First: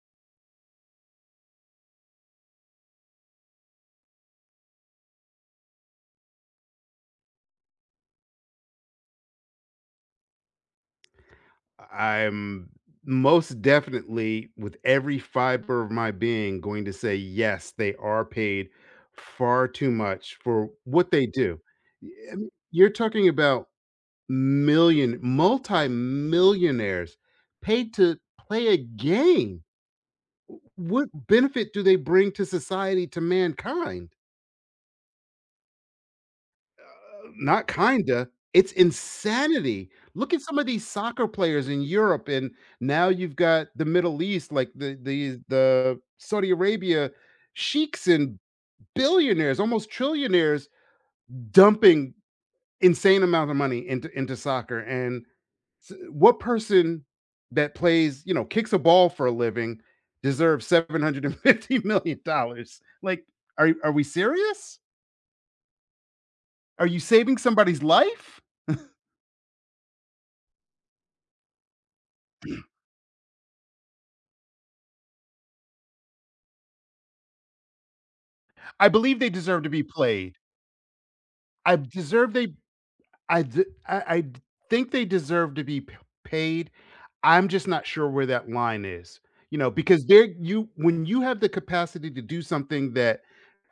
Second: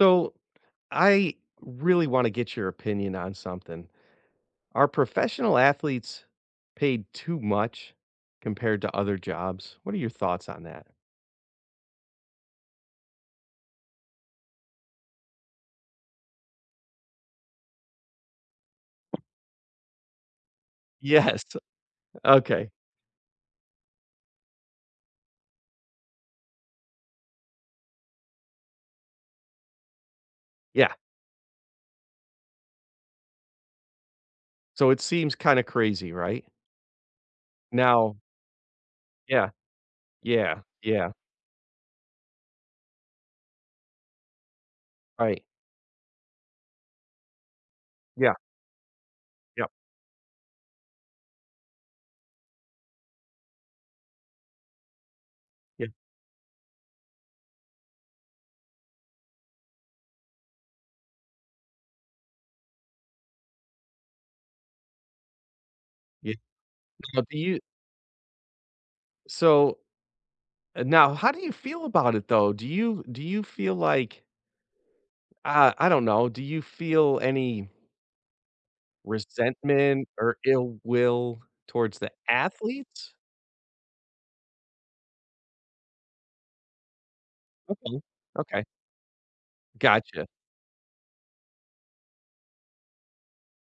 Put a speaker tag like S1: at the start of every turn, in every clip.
S1: So, I really want to get your opinion on something. Are professional athletes paid too much compared to other jobs? What are your thoughts on that?
S2: I'm most definitely, with every fiber of my being, going to say yes, they are paid far too much for what they
S1: Yes.
S2: do. Y- I mean,
S1: Okay.
S2: You're talking about million, multi-millionaires paid to play a game. W-
S1: Yeah.
S2: What benefit do they bring to society, to mankind?
S1: So it seems kind of crazy, right?
S2: Not
S1: Now,
S2: kinda, it's
S1: yeah,
S2: insanity. Look at some
S1: yeah,
S2: of these
S1: yeah,
S2: soccer players in Europe, and now you've got the Middle East, like the the
S1: right.
S2: the Saudi Arabia sheiks
S1: Yeah,
S2: and billionaires,
S1: yeah,
S2: almost trillionaires, dumping insane amount of money into soccer, and
S1: yeah,
S2: s what person that plays, kicks a ball for a living deserves $750,000,000? Like, are we serious?
S1: yeah.
S2: Are you
S1: Now,
S2: saving
S1: do you
S2: somebody's life?
S1: so now how do you feel about it though? Do you feel like I don't know, do you feel any
S2: I believe they deserve to be
S1: resentment
S2: played.
S1: or ill will
S2: I
S1: towards the
S2: deserve they
S1: athletes?
S2: I d think they deserve to be p paid. I'm just not
S1: Okay,
S2: sure where that
S1: okay,
S2: line is, you know, because there
S1: gotcha.
S2: you when you have the capacity to do something that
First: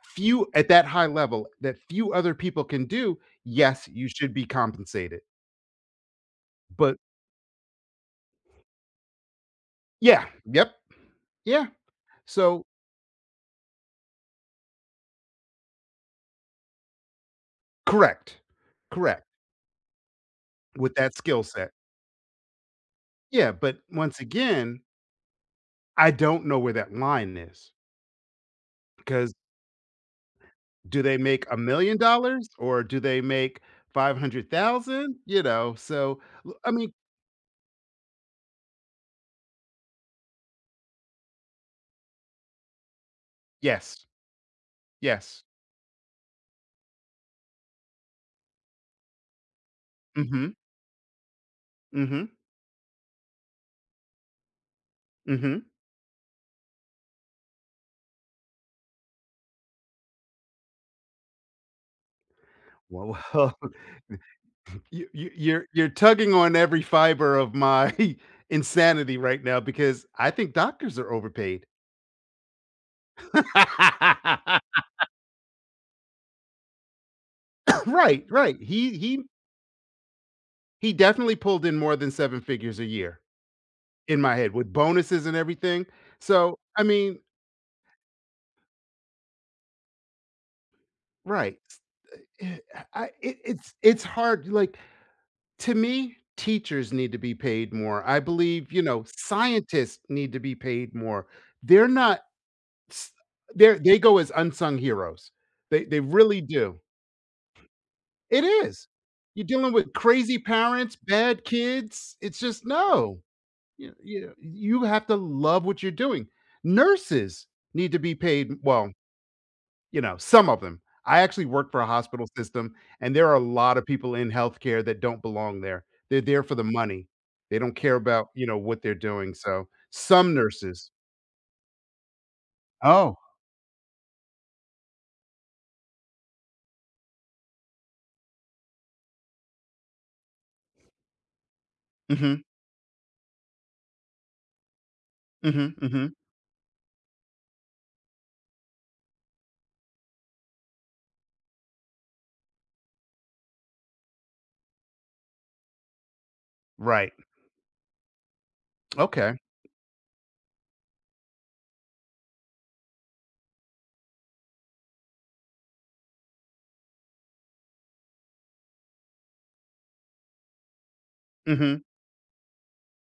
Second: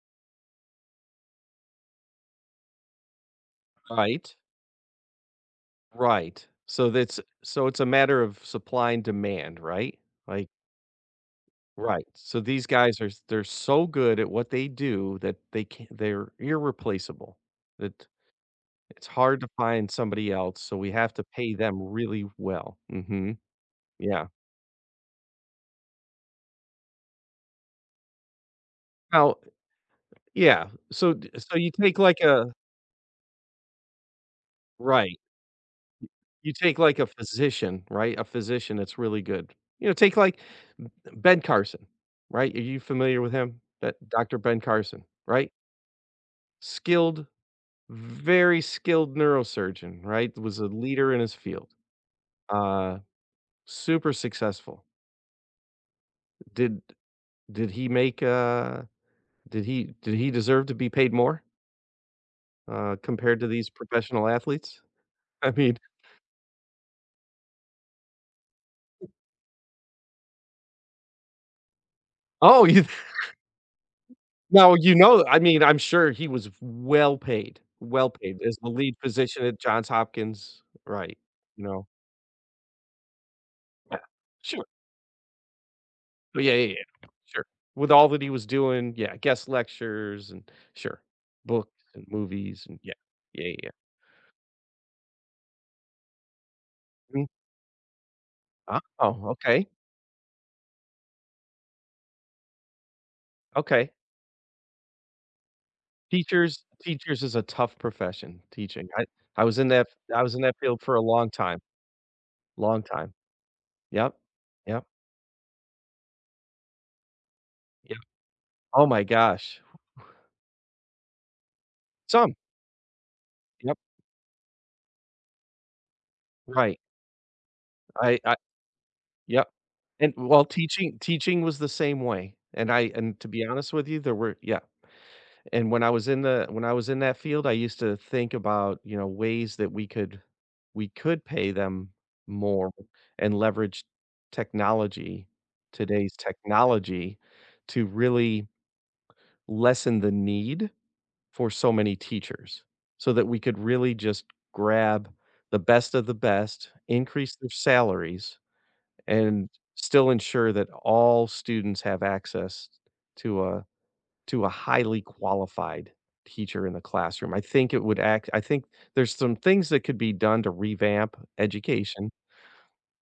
S2: few at that high level, that few other people can do, yes, you should
S1: Right,
S2: be compensated.
S1: right. So
S2: But
S1: that's so it's a matter of supply and demand, right?
S2: yeah,
S1: Like,
S2: yep, yeah.
S1: right. So
S2: So
S1: these guys are they're so good at what they do that they're irreplaceable. That
S2: correct,
S1: it's
S2: correct,
S1: hard to find somebody else, so we
S2: with
S1: have
S2: that
S1: to
S2: skill
S1: pay
S2: set.
S1: them really well. Mhm,
S2: Yeah, but once
S1: yeah.
S2: again, I don't know where that line is because.
S1: Now, yeah,
S2: Do
S1: so
S2: they
S1: d
S2: make
S1: so you take like
S2: $1,000,000
S1: a
S2: or do they make 500,000?
S1: right.
S2: You know,
S1: Y
S2: so, l
S1: you
S2: I
S1: take,
S2: mean
S1: like, a physician, right? A physician that's really good. You know, take, like, Ben Carson, right? Are you familiar with him? That
S2: yes,
S1: Doctor Ben Carson,
S2: yes.
S1: right? Skilled, very skilled neurosurgeon, right?
S2: Mhm,
S1: Was a leader in his field.
S2: mhm,
S1: Uh, Super successful.
S2: mhm.
S1: Did did he make, did he deserve to be paid more,
S2: Well,
S1: compared to
S2: well,
S1: these professional athletes?
S2: you you
S1: I
S2: you're
S1: mean,
S2: you're tugging on every fiber of my insanity right now because I think doctors are overpaid.
S1: oh, you. Now, you know, I mean, I'm sure he was well
S2: Right,
S1: paid
S2: right.
S1: as the lead
S2: He
S1: physician at Johns Hopkins,
S2: he
S1: right,
S2: definitely
S1: you
S2: pulled in
S1: know?
S2: more than 7 figures a year
S1: Yeah,
S2: in my head
S1: sure.
S2: with bonuses and everything.
S1: Oh, yeah,
S2: So,
S1: yeah,
S2: I
S1: yeah,
S2: mean
S1: sure. With all that he was doing, yeah, guest lectures and sure,
S2: right.
S1: books and movies and yeah,
S2: I it
S1: yeah, yeah,
S2: it's it's hard, like, to me, teachers need to
S1: yeah.
S2: be paid more. I believe, you know,
S1: Oh, okay,
S2: scientists need to be paid more. They're not s they're
S1: okay.
S2: they go as unsung heroes. They really
S1: Teachers
S2: do.
S1: teachers is a tough profession,
S2: It is.
S1: teaching. I
S2: You're
S1: was in
S2: dealing
S1: that
S2: with
S1: I was
S2: crazy
S1: in that field
S2: parents,
S1: for a long
S2: bad
S1: time,
S2: kids. It's just
S1: long time.
S2: no. You
S1: Yep,
S2: you you
S1: yep,
S2: have to love what you're doing. Nurses need to
S1: yep.
S2: be paid
S1: Oh
S2: well.
S1: my gosh.
S2: You know, some of them. I actually work for a hospital
S1: Some,
S2: system, and there are a lot
S1: yep,
S2: of people in healthcare that don't belong there. They're there for the
S1: right.
S2: money. They don't care about
S1: I
S2: you know, what they're doing,
S1: Yep,
S2: so
S1: and
S2: some
S1: well,
S2: nurses.
S1: teaching was the same way, and I,
S2: Oh,
S1: and to be honest with you, there were, yeah, and when I was in the when I was in that field, I used to think about, you know, ways that we could pay them
S2: mhm,
S1: more and leverage technology,
S2: mhm, mhm.
S1: today's technology, to really lessen the need for so many teachers, so that we could really just grab the best of the best,
S2: Right.
S1: increase their salaries
S2: Okay.
S1: and still ensure that all students have access to a to a highly qualified teacher in the classroom. I think it would act I think there's some things that could be done to revamp
S2: Mhm.
S1: education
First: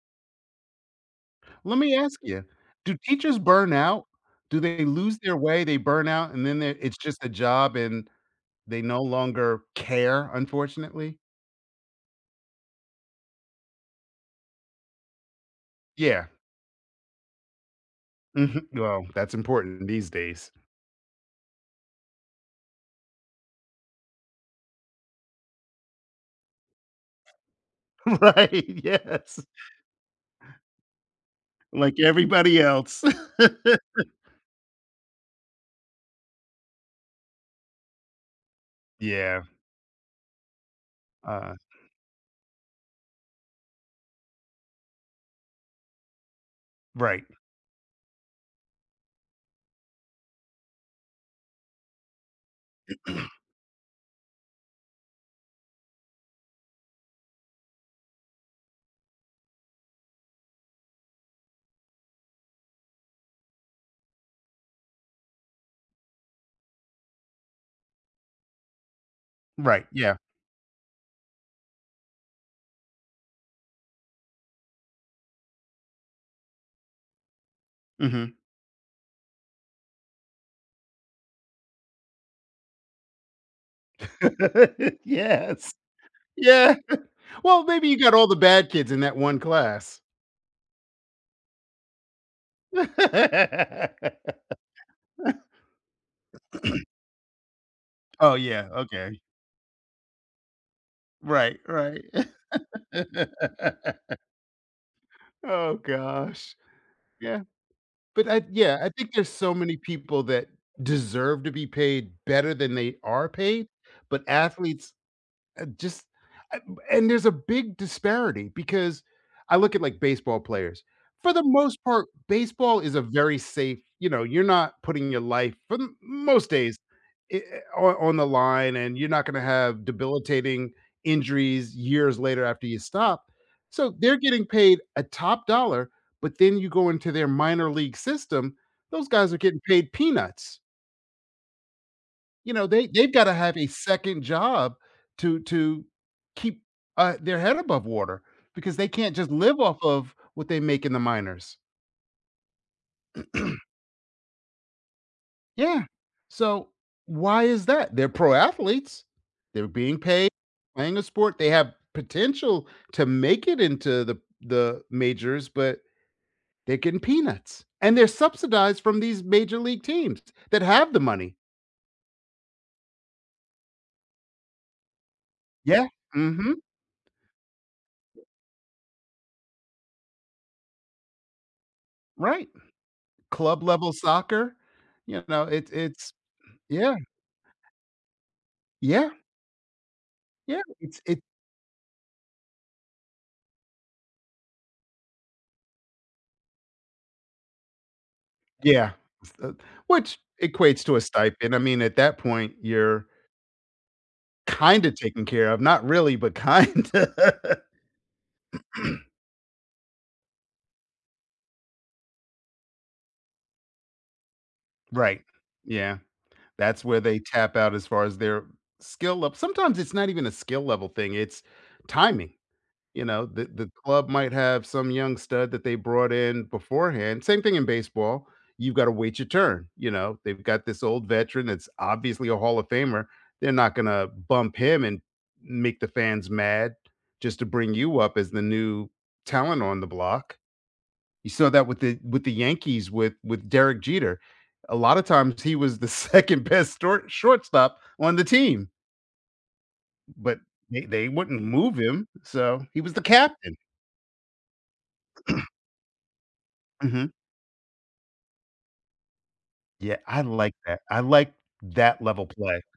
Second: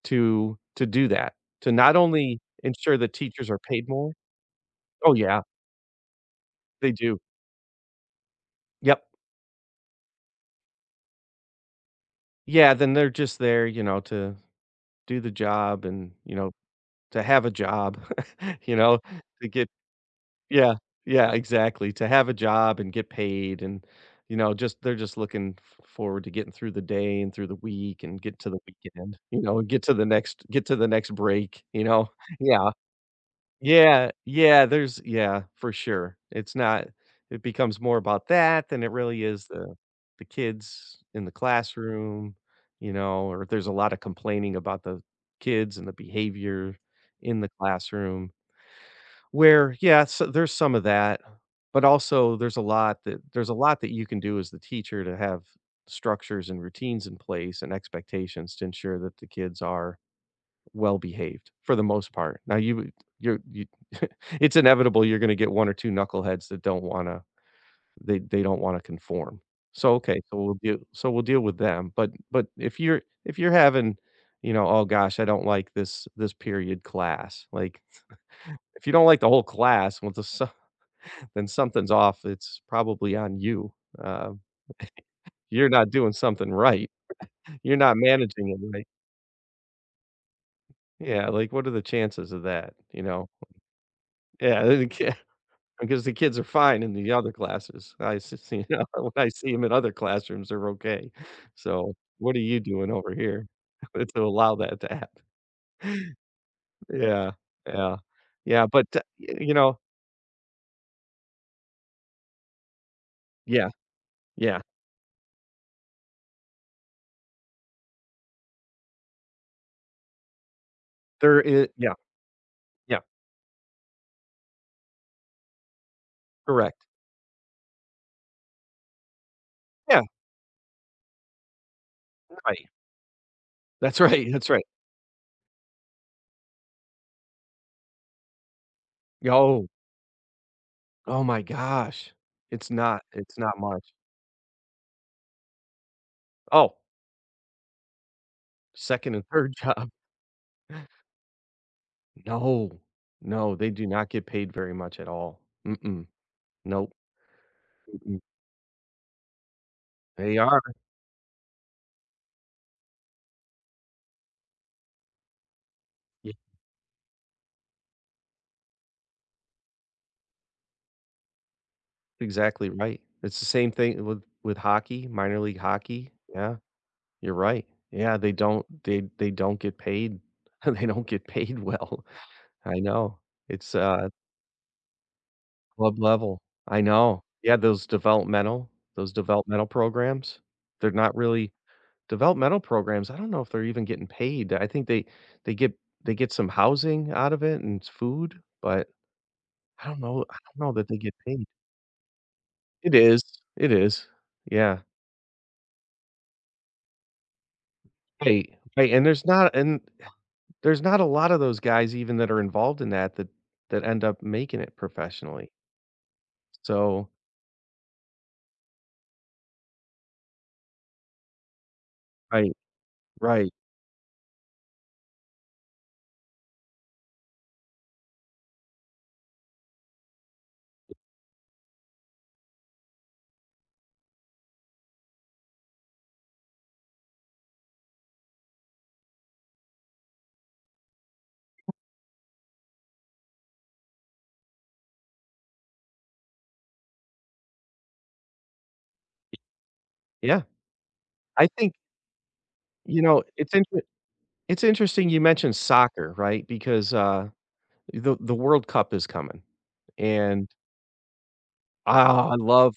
S1: to do that, to
S2: Let me
S1: not
S2: ask
S1: only
S2: you, do
S1: ensure that
S2: teachers
S1: teachers are
S2: burn
S1: paid
S2: out?
S1: more.
S2: Do they
S1: Oh,
S2: lose their
S1: yeah,
S2: way, they burn out, and then they
S1: they
S2: it's
S1: do.
S2: just a job and they no
S1: Yep.
S2: longer care, unfortunately?
S1: Yeah, then they're just there, you know, to do the job and,
S2: Yeah.
S1: you know, to have a job,
S2: Mhm.
S1: you know,
S2: Well, that's
S1: to get.
S2: important these days.
S1: Yeah, yeah, exactly, to have a job and get paid and, you know, just they're just looking f forward to getting through the day and through the week and get to the
S2: Right,
S1: weekend,
S2: yes.
S1: you know, and get to the next break, you
S2: Like
S1: know?
S2: everybody
S1: Yeah.
S2: else.
S1: Yeah, yeah, there's, yeah, for sure. It's not It becomes more about that than it really
S2: Yeah,
S1: is the kids in the
S2: uh,
S1: classroom, you know, or if there's a lot of complaining about the kids and the behavior
S2: right,
S1: in the classroom. Where, yeah, so there's some of that, but also there's a lot that there's a lot that you can do as the teacher to have structures and routines in place and expectations to ensure that the kids are well behaved for the most part. Now you it's inevitable you're gonna get 1 or 2 knuckleheads that don't wanna they don't wanna conform.
S2: right,
S1: So,
S2: yeah.
S1: okay, so we'll deal with them, but if you're having, you know, "Oh gosh, I don't like this period class," like,
S2: Mhm.
S1: if you don't like the whole class, well, this then something's off. It's probably on you. Uh, you're
S2: Yes.
S1: not doing something
S2: Yeah.
S1: right.
S2: Well,
S1: You're
S2: maybe
S1: not
S2: you got all the
S1: managing it
S2: bad
S1: right.
S2: kids in that one class.
S1: Yeah, like, what are the chances of that, you know? Yeah, the ki because the kids are fine in the other classes. I s
S2: Oh,
S1: see,
S2: yeah,
S1: you know, when
S2: okay.
S1: I see them in other classrooms, they're okay.
S2: Right,
S1: So,
S2: right.
S1: what are you doing over here to allow that to happen?
S2: Oh gosh.
S1: Yeah,
S2: Yeah,
S1: yeah,
S2: but
S1: yeah, but,
S2: I think there's
S1: y
S2: so
S1: you
S2: many
S1: know.
S2: people that deserve to be paid better than they are paid,
S1: Yeah,
S2: but
S1: yeah.
S2: athletes. Just uh, and there's a big disparity because I look at, like, baseball players. For the
S1: There is.
S2: most
S1: Yeah,
S2: part, baseball is
S1: yeah,
S2: a very safe, you know, you're not putting your life for m most days
S1: correct.
S2: I I on the line, and you're not gonna have
S1: Yeah,
S2: debilitating injuries years later after
S1: right.
S2: you stop. So,
S1: That's
S2: they're
S1: right,
S2: getting
S1: that's right.
S2: paid a top dollar, but then you go into their minor league system, those guys are getting
S1: Oh,
S2: paid peanuts.
S1: oh my gosh.
S2: You know, they've gotta
S1: It's
S2: have
S1: not
S2: a
S1: much.
S2: second job to keep,
S1: Oh,
S2: their head above water because they can't
S1: 2nd and
S2: just
S1: 3rd
S2: live off
S1: job.
S2: of what they make in the minors.
S1: No. No, they do not get paid very much at all.
S2: Yeah.
S1: Mm-mm.
S2: So,
S1: Nope.
S2: why is that? They're
S1: Mm-mm.
S2: pro athletes. They're being paid,
S1: They are.
S2: playing a sport. They have potential to make it into the majors, but
S1: You
S2: they're getting peanuts, and they're subsidized from these major league teams that have the money.
S1: exactly right. It's the same thing with hockey, minor league
S2: Yeah.
S1: hockey. Yeah,
S2: Mhm.
S1: you're right. Yeah, they don't get paid. They don't get paid well.
S2: Right.
S1: I know.
S2: Club
S1: It's,
S2: level soccer, you know, it's
S1: club
S2: it's
S1: level. I
S2: yeah,
S1: know. Yeah,
S2: yeah,
S1: those developmental programs,
S2: yeah,
S1: they're
S2: it's
S1: not
S2: it
S1: really. Developmental programs, I don't know if they're even getting paid. I think they get they get some housing out of it and food, but
S2: yeah, uh, which
S1: I don't know
S2: equates
S1: that
S2: to
S1: they
S2: a
S1: get paid.
S2: stipend, I mean, at that point,
S1: It
S2: you're
S1: is, it is. Yeah.
S2: kinda taken care of, not really, but kinda.
S1: Hey, hey, and there's not a lot of those guys even that are involved in that that end up making it
S2: Right,
S1: professionally.
S2: yeah, that's where
S1: So,
S2: they tap out as far as their skill lev sometimes it's not even a skill level thing, it's timing.
S1: right,
S2: You know, the
S1: right.
S2: club might have some young stud that they brought in beforehand. Same thing in baseball. You've got to wait your turn. You know, they've got this old veteran that's obviously a Hall of Famer. They're not going to bump him and make the fans mad just to bring you up as the new talent on the block. You saw that with the Yankees with Derek Jeter. A lot of times he was the second best shortstop on the team, but
S1: Yeah.
S2: they wouldn't
S1: I think,
S2: move him, so he was the
S1: you know,
S2: captain.
S1: it's interesting you mentioned soccer, right? Because,
S2: Mhm.
S1: the World Cup is coming,
S2: Yeah, I
S1: and
S2: like that. I like that level
S1: ah,
S2: play.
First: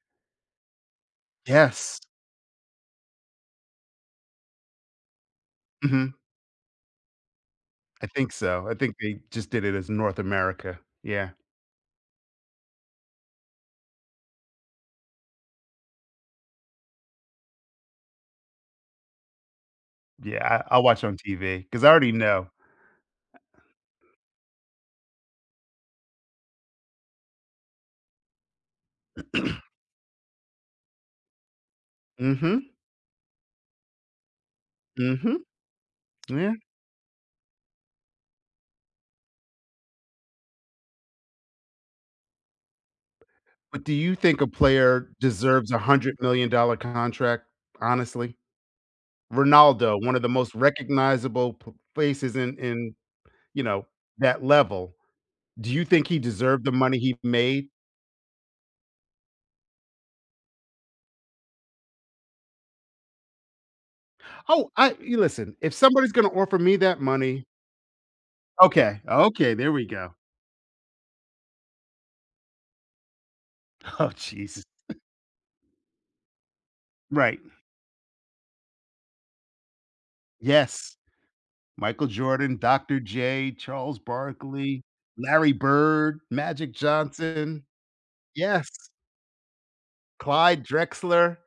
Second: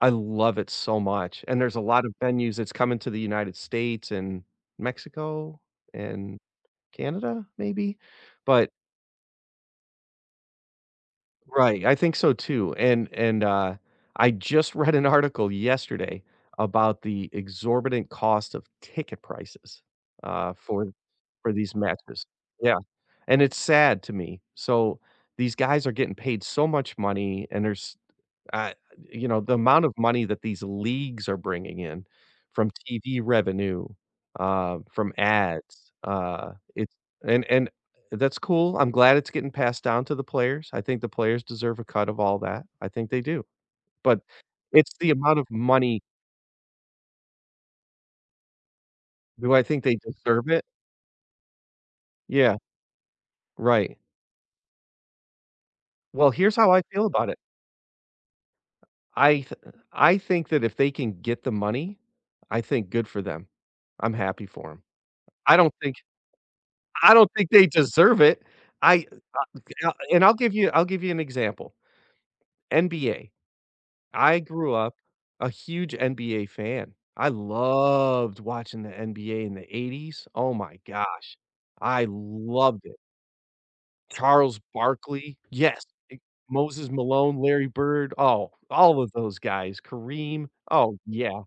S1: I love it so much, and there's a
S2: Yes.
S1: lot of venues that's coming to the United States and Mexico
S2: Mhm.
S1: and Canada, maybe?
S2: I think so.
S1: But
S2: I think they just did it as North America. Yeah.
S1: right, I think so too, and I just read an article yesterday about the exorbitant cost of ticket prices,
S2: Yeah, I I'll
S1: for
S2: watch on TV
S1: these
S2: because I already
S1: matches.
S2: know.
S1: Yeah, and it's sad to me. So, these guys are getting paid so much money, and there's. Uh, you know, the amount of money that these leagues are bringing in
S2: Mhm.
S1: from TV revenue, from
S2: Mhm.
S1: ads,
S2: Yeah.
S1: it's, and that's cool. I'm glad it's getting passed down to the players. I think the players deserve a cut of all that. I think they do.
S2: But do you
S1: But
S2: think a
S1: it's
S2: player
S1: the amount of
S2: deserves a
S1: money.
S2: $100,000,000 contract, honestly?
S1: Do I think they
S2: Ronaldo, one of the
S1: deserve
S2: most
S1: it?
S2: recognizable p faces
S1: Yeah,
S2: in, you know,
S1: right.
S2: that level. Do you think he
S1: Well, here's
S2: deserved the
S1: how I
S2: money
S1: feel
S2: he
S1: about it.
S2: made?
S1: I th I think that if they can get the money, I think good for them. I'm happy
S2: Oh,
S1: for 'em.
S2: I you
S1: I
S2: listen,
S1: am happy for them.
S2: if somebody's gonna offer me that
S1: I don't
S2: money,
S1: think they deserve it.
S2: okay,
S1: I
S2: okay, there we go.
S1: and I'll give you an example. NBA.
S2: Oh,
S1: I
S2: Jesus!
S1: grew up a huge NBA fan. I
S2: Right.
S1: loved watching the NBA in the '80s. Oh my
S2: Yes.
S1: gosh. I
S2: Michael Jordan,
S1: loved it.
S2: Dr. J, Charles
S1: Charles
S2: Barkley,
S1: Barkley.
S2: Larry
S1: Yes.
S2: Bird,
S1: It-
S2: Magic
S1: Moses Malone,
S2: Johnson.
S1: Larry Bird. Oh,
S2: Yes.
S1: all of those guys. Kareem.
S2: Clyde
S1: Oh,
S2: Drexler.
S1: yeah.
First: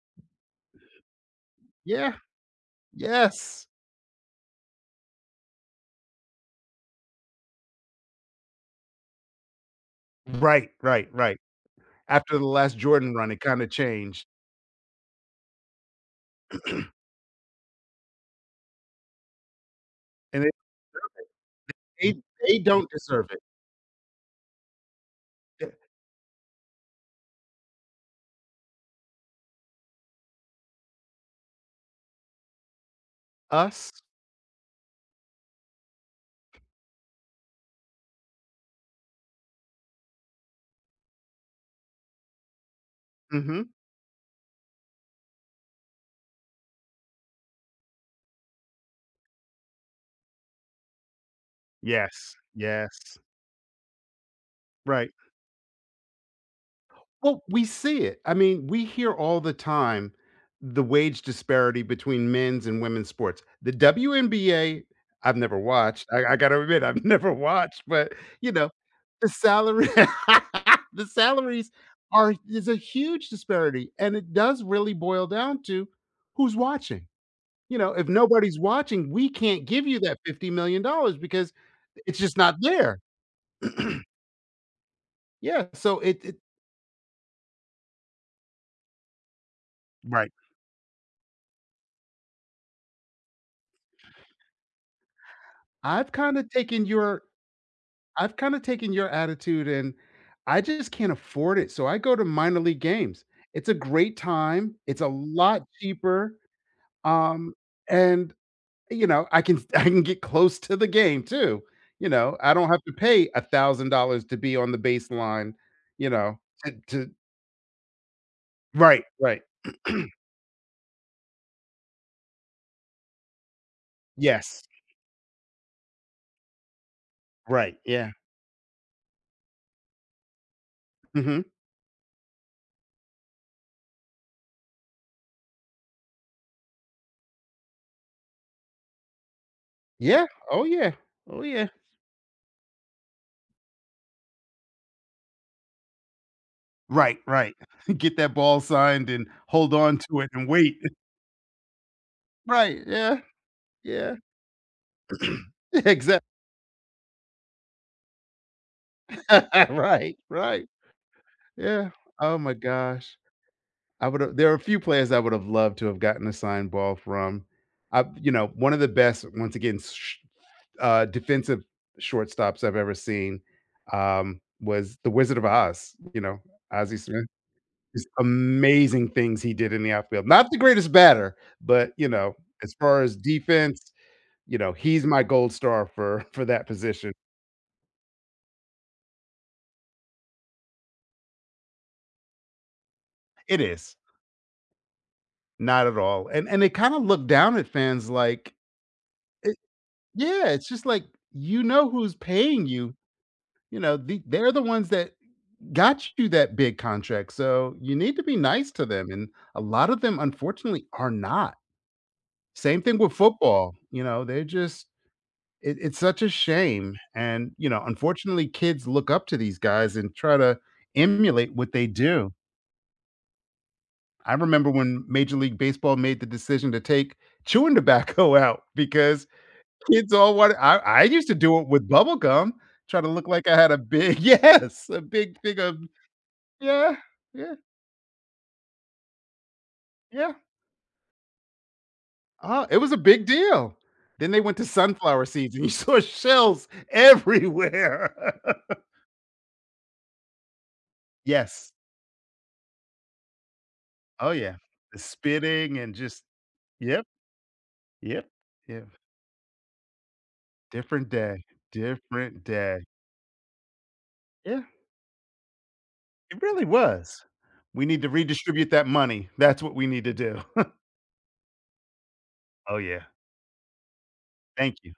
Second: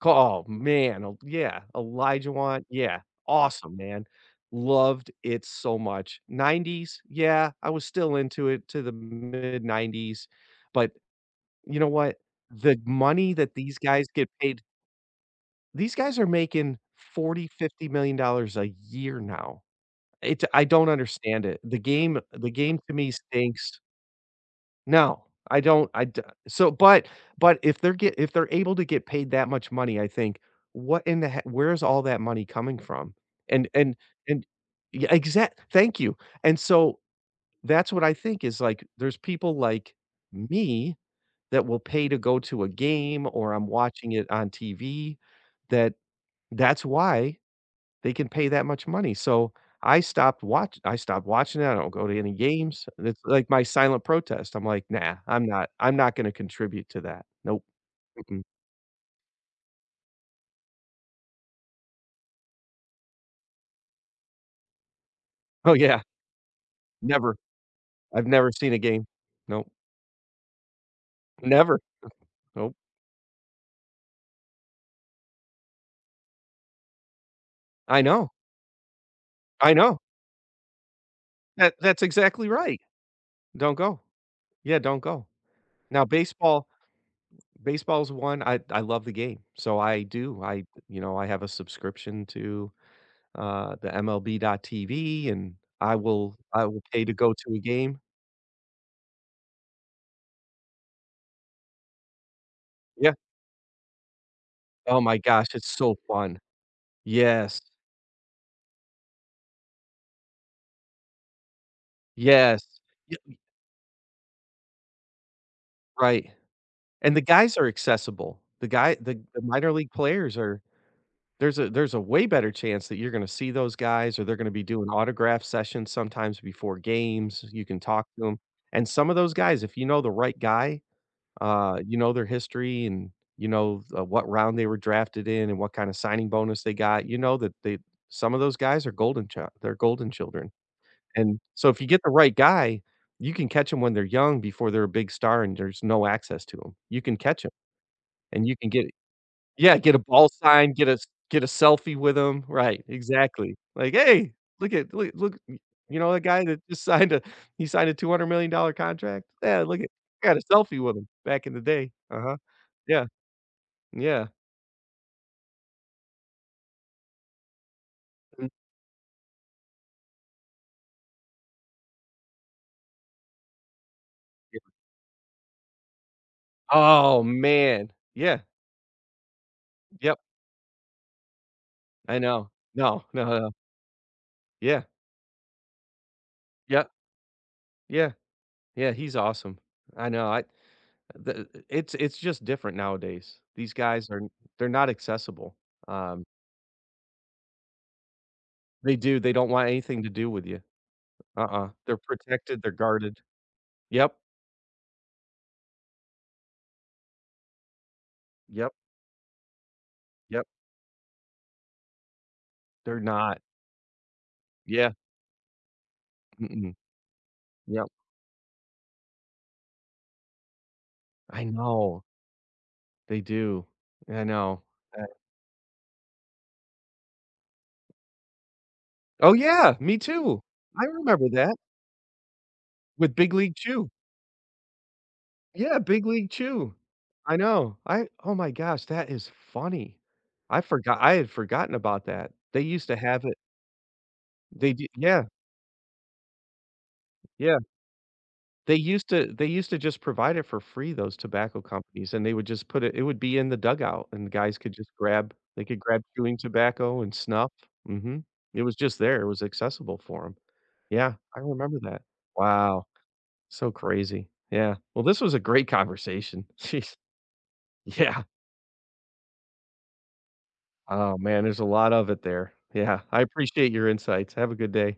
S1: Co, oh, man, oh yeah,
S2: Yeah.
S1: Elijah Wan, yeah,
S2: Yes.
S1: awesome, man. Loved it so much. '90s, yeah, I was still into it to the mid '90s,
S2: Right,
S1: but
S2: right, right.
S1: you know what?
S2: After the last
S1: The
S2: Jordan run,
S1: money
S2: it
S1: that
S2: kinda
S1: these guys
S2: changed,
S1: get paid, these guys are making 40, fifty million a year now. It,
S2: and it
S1: I don't understand it.
S2: they
S1: The game
S2: don't
S1: to me
S2: deserve it.
S1: stinks. No, I
S2: Eh,
S1: don't I d so but if they're get if they're able to get paid that much money, I think, what in the he where's all that money coming from? And
S2: Us?
S1: and and Yeah, exact, thank you. And so, that's what I think is, like, there's people like me that will pay to go to a game or I'm
S2: Mhm.
S1: watching it on TV, that that's why they can pay that much money, so I stopped watching it, I don't go to
S2: Yes,
S1: any games,
S2: yes.
S1: it's like my silent protest, I'm like,
S2: Right.
S1: "Nah, I'm not gonna contribute to that.
S2: Well,
S1: Nope,
S2: we see it. I
S1: mm-mm."
S2: mean, we hear all the time the wage disparity between men's and women's sports. The WNBA, I've never
S1: Oh, yeah,
S2: watched. I gotta admit, I've never
S1: never.
S2: watched, but
S1: I've never
S2: you know,
S1: seen a game.
S2: the
S1: Nope,
S2: salary, the salaries
S1: never.
S2: are is a
S1: Nope.
S2: huge disparity, and it does really boil down to who's watching. You know,
S1: I
S2: if
S1: know,
S2: nobody's watching, we can't
S1: I
S2: give
S1: know.
S2: you that $50 million because
S1: That, that's
S2: it's just
S1: exactly
S2: not
S1: right.
S2: there.
S1: Don't go. Yeah, don't go.
S2: Yeah, so
S1: Now,
S2: it
S1: baseball's one, I love the game, so I
S2: right.
S1: do, I, you know, I have a subscription to, the MLB TV, and I
S2: I've
S1: will
S2: kind of
S1: I will
S2: taken
S1: pay to
S2: your
S1: go to a game.
S2: I've kinda taken your attitude and I just can't afford it, so I go to minor league
S1: Yeah.
S2: games. It's a great time, it's
S1: Oh
S2: a
S1: my gosh,
S2: lot
S1: it's so
S2: cheaper,
S1: fun.
S2: um,
S1: Yes.
S2: and, you know, I can I can get close to the game too, you know? I don't
S1: Yes.
S2: have to
S1: Ye,
S2: pay $1,000 to be on the baseline, you
S1: right.
S2: know, to
S1: And the guys are accessible. The guy
S2: right, right.
S1: the minor league players are, there's a way better chance that you're gonna see those guys or they're gonna
S2: Yes.
S1: be doing autograph sessions sometimes before games, you
S2: Right,
S1: can talk
S2: yeah.
S1: to them, and some of those guys, if you know the right guy,
S2: Mhm.
S1: you know, their history and you know, what round they were drafted in and what kind of signing bonus they got. You know that they, some of those guys are golden child, they're golden
S2: Yeah.
S1: children.
S2: Oh, yeah.
S1: And
S2: Oh, yeah.
S1: so if you get the right guy, you can catch them when they're young before they're a big star and there's no access to them. You
S2: Right,
S1: can catch them
S2: right. Get that
S1: and you
S2: ball
S1: can get,
S2: signed and hold
S1: yeah, get a
S2: on to
S1: ball
S2: it and
S1: sign,
S2: wait.
S1: get a s- get a selfie with them.
S2: Right,
S1: Right,
S2: yeah,
S1: exactly. Like,
S2: yeah.
S1: hey, look at look look y- you know the
S2: Exactly.
S1: guy that just signed a he signed a $200 million contract. Yeah, look at,
S2: Right,
S1: I got a
S2: right.
S1: selfie with him back in the
S2: Yeah.
S1: day. Uh huh.
S2: Oh my
S1: Yeah,
S2: gosh. I would
S1: yeah.
S2: have There are a few players I would have loved to have gotten a signed ball from. I You
S1: Mm,
S2: know, one of the best, once again, sh defensive shortstops I've ever seen,
S1: yeah.
S2: was The Wizard of Oz, you know, Ozzie
S1: Oh,
S2: Smith.
S1: man.
S2: Just
S1: Yeah,
S2: amazing things he did in the
S1: yep,
S2: outfield. Not the greatest batter, but, you
S1: I
S2: know,
S1: know.
S2: as far
S1: No,
S2: as
S1: no, no, no.
S2: defense, you know,
S1: Yeah,
S2: he's my gold star for for that
S1: yep,
S2: position.
S1: yeah, yeah, he's awesome. I know, I the, it's just different nowadays.
S2: It
S1: These
S2: is.
S1: guys are, they're not accessible.
S2: Not at
S1: Um,
S2: all, and they kinda look down at fans like
S1: they do, they don't
S2: it
S1: want anything to do with
S2: yeah,
S1: you.
S2: it's just like, you
S1: Uh-uh.
S2: know
S1: They're
S2: who's
S1: protected,
S2: paying
S1: they're
S2: you,
S1: guarded.
S2: you know,
S1: Yep,
S2: they're the ones that got you that big contract, so you need to be nice
S1: yep,
S2: to them, and a lot of them,
S1: yep,
S2: unfortunately, are not. Same thing
S1: they're
S2: with
S1: not.
S2: football, you know, they're just
S1: Yeah,
S2: it's such a
S1: mm-mm,
S2: shame, and, you know,
S1: yep.
S2: unfortunately, kids look up to these guys and try to
S1: I
S2: emulate what they
S1: know,
S2: do.
S1: they do. I
S2: I
S1: know.
S2: remember when
S1: Uh,
S2: Major League Baseball made the decision to take chewing tobacco out because
S1: oh, yeah, me
S2: kids all
S1: too.
S2: want
S1: I
S2: I used
S1: remember
S2: to
S1: that
S2: do it with bubble gum, try to
S1: with
S2: look
S1: Big
S2: like
S1: League
S2: I had a
S1: Chew.
S2: big yes, a big thing of
S1: Yeah, Big League Chew.
S2: yeah,
S1: I
S2: yeah,
S1: know. I, oh my gosh, that is funny.
S2: yeah.
S1: I had forgotten about that. They
S2: It
S1: used
S2: was
S1: to
S2: a
S1: have
S2: big
S1: it,
S2: deal. Then they went to
S1: they d yeah,
S2: sunflower seeds, and you saw shells
S1: yeah.
S2: everywhere.
S1: They used to just provide it for free, those tobacco
S2: Yes.
S1: companies, and they would just put it, it would be in the dugout, and
S2: Oh, yeah. The
S1: they
S2: spitting
S1: could
S2: and
S1: grab
S2: just
S1: chewing tobacco
S2: yep,
S1: and snuff. Mhm.
S2: yep,
S1: It was
S2: yep.
S1: just there, it was accessible for them.
S2: Different
S1: Yeah, I
S2: day,
S1: remember that.
S2: different day.
S1: Wow, so crazy.
S2: Yeah,
S1: Yeah. Well, this was a great
S2: it
S1: conversation.
S2: really
S1: Jeez.
S2: was. We need to
S1: Yeah.
S2: redistribute that money. That's what we need to do.
S1: Oh, man, there's a lot of it there.
S2: Oh,
S1: Yeah,
S2: yeah.
S1: I appreciate your insights. Have a good
S2: Thank you.
S1: day.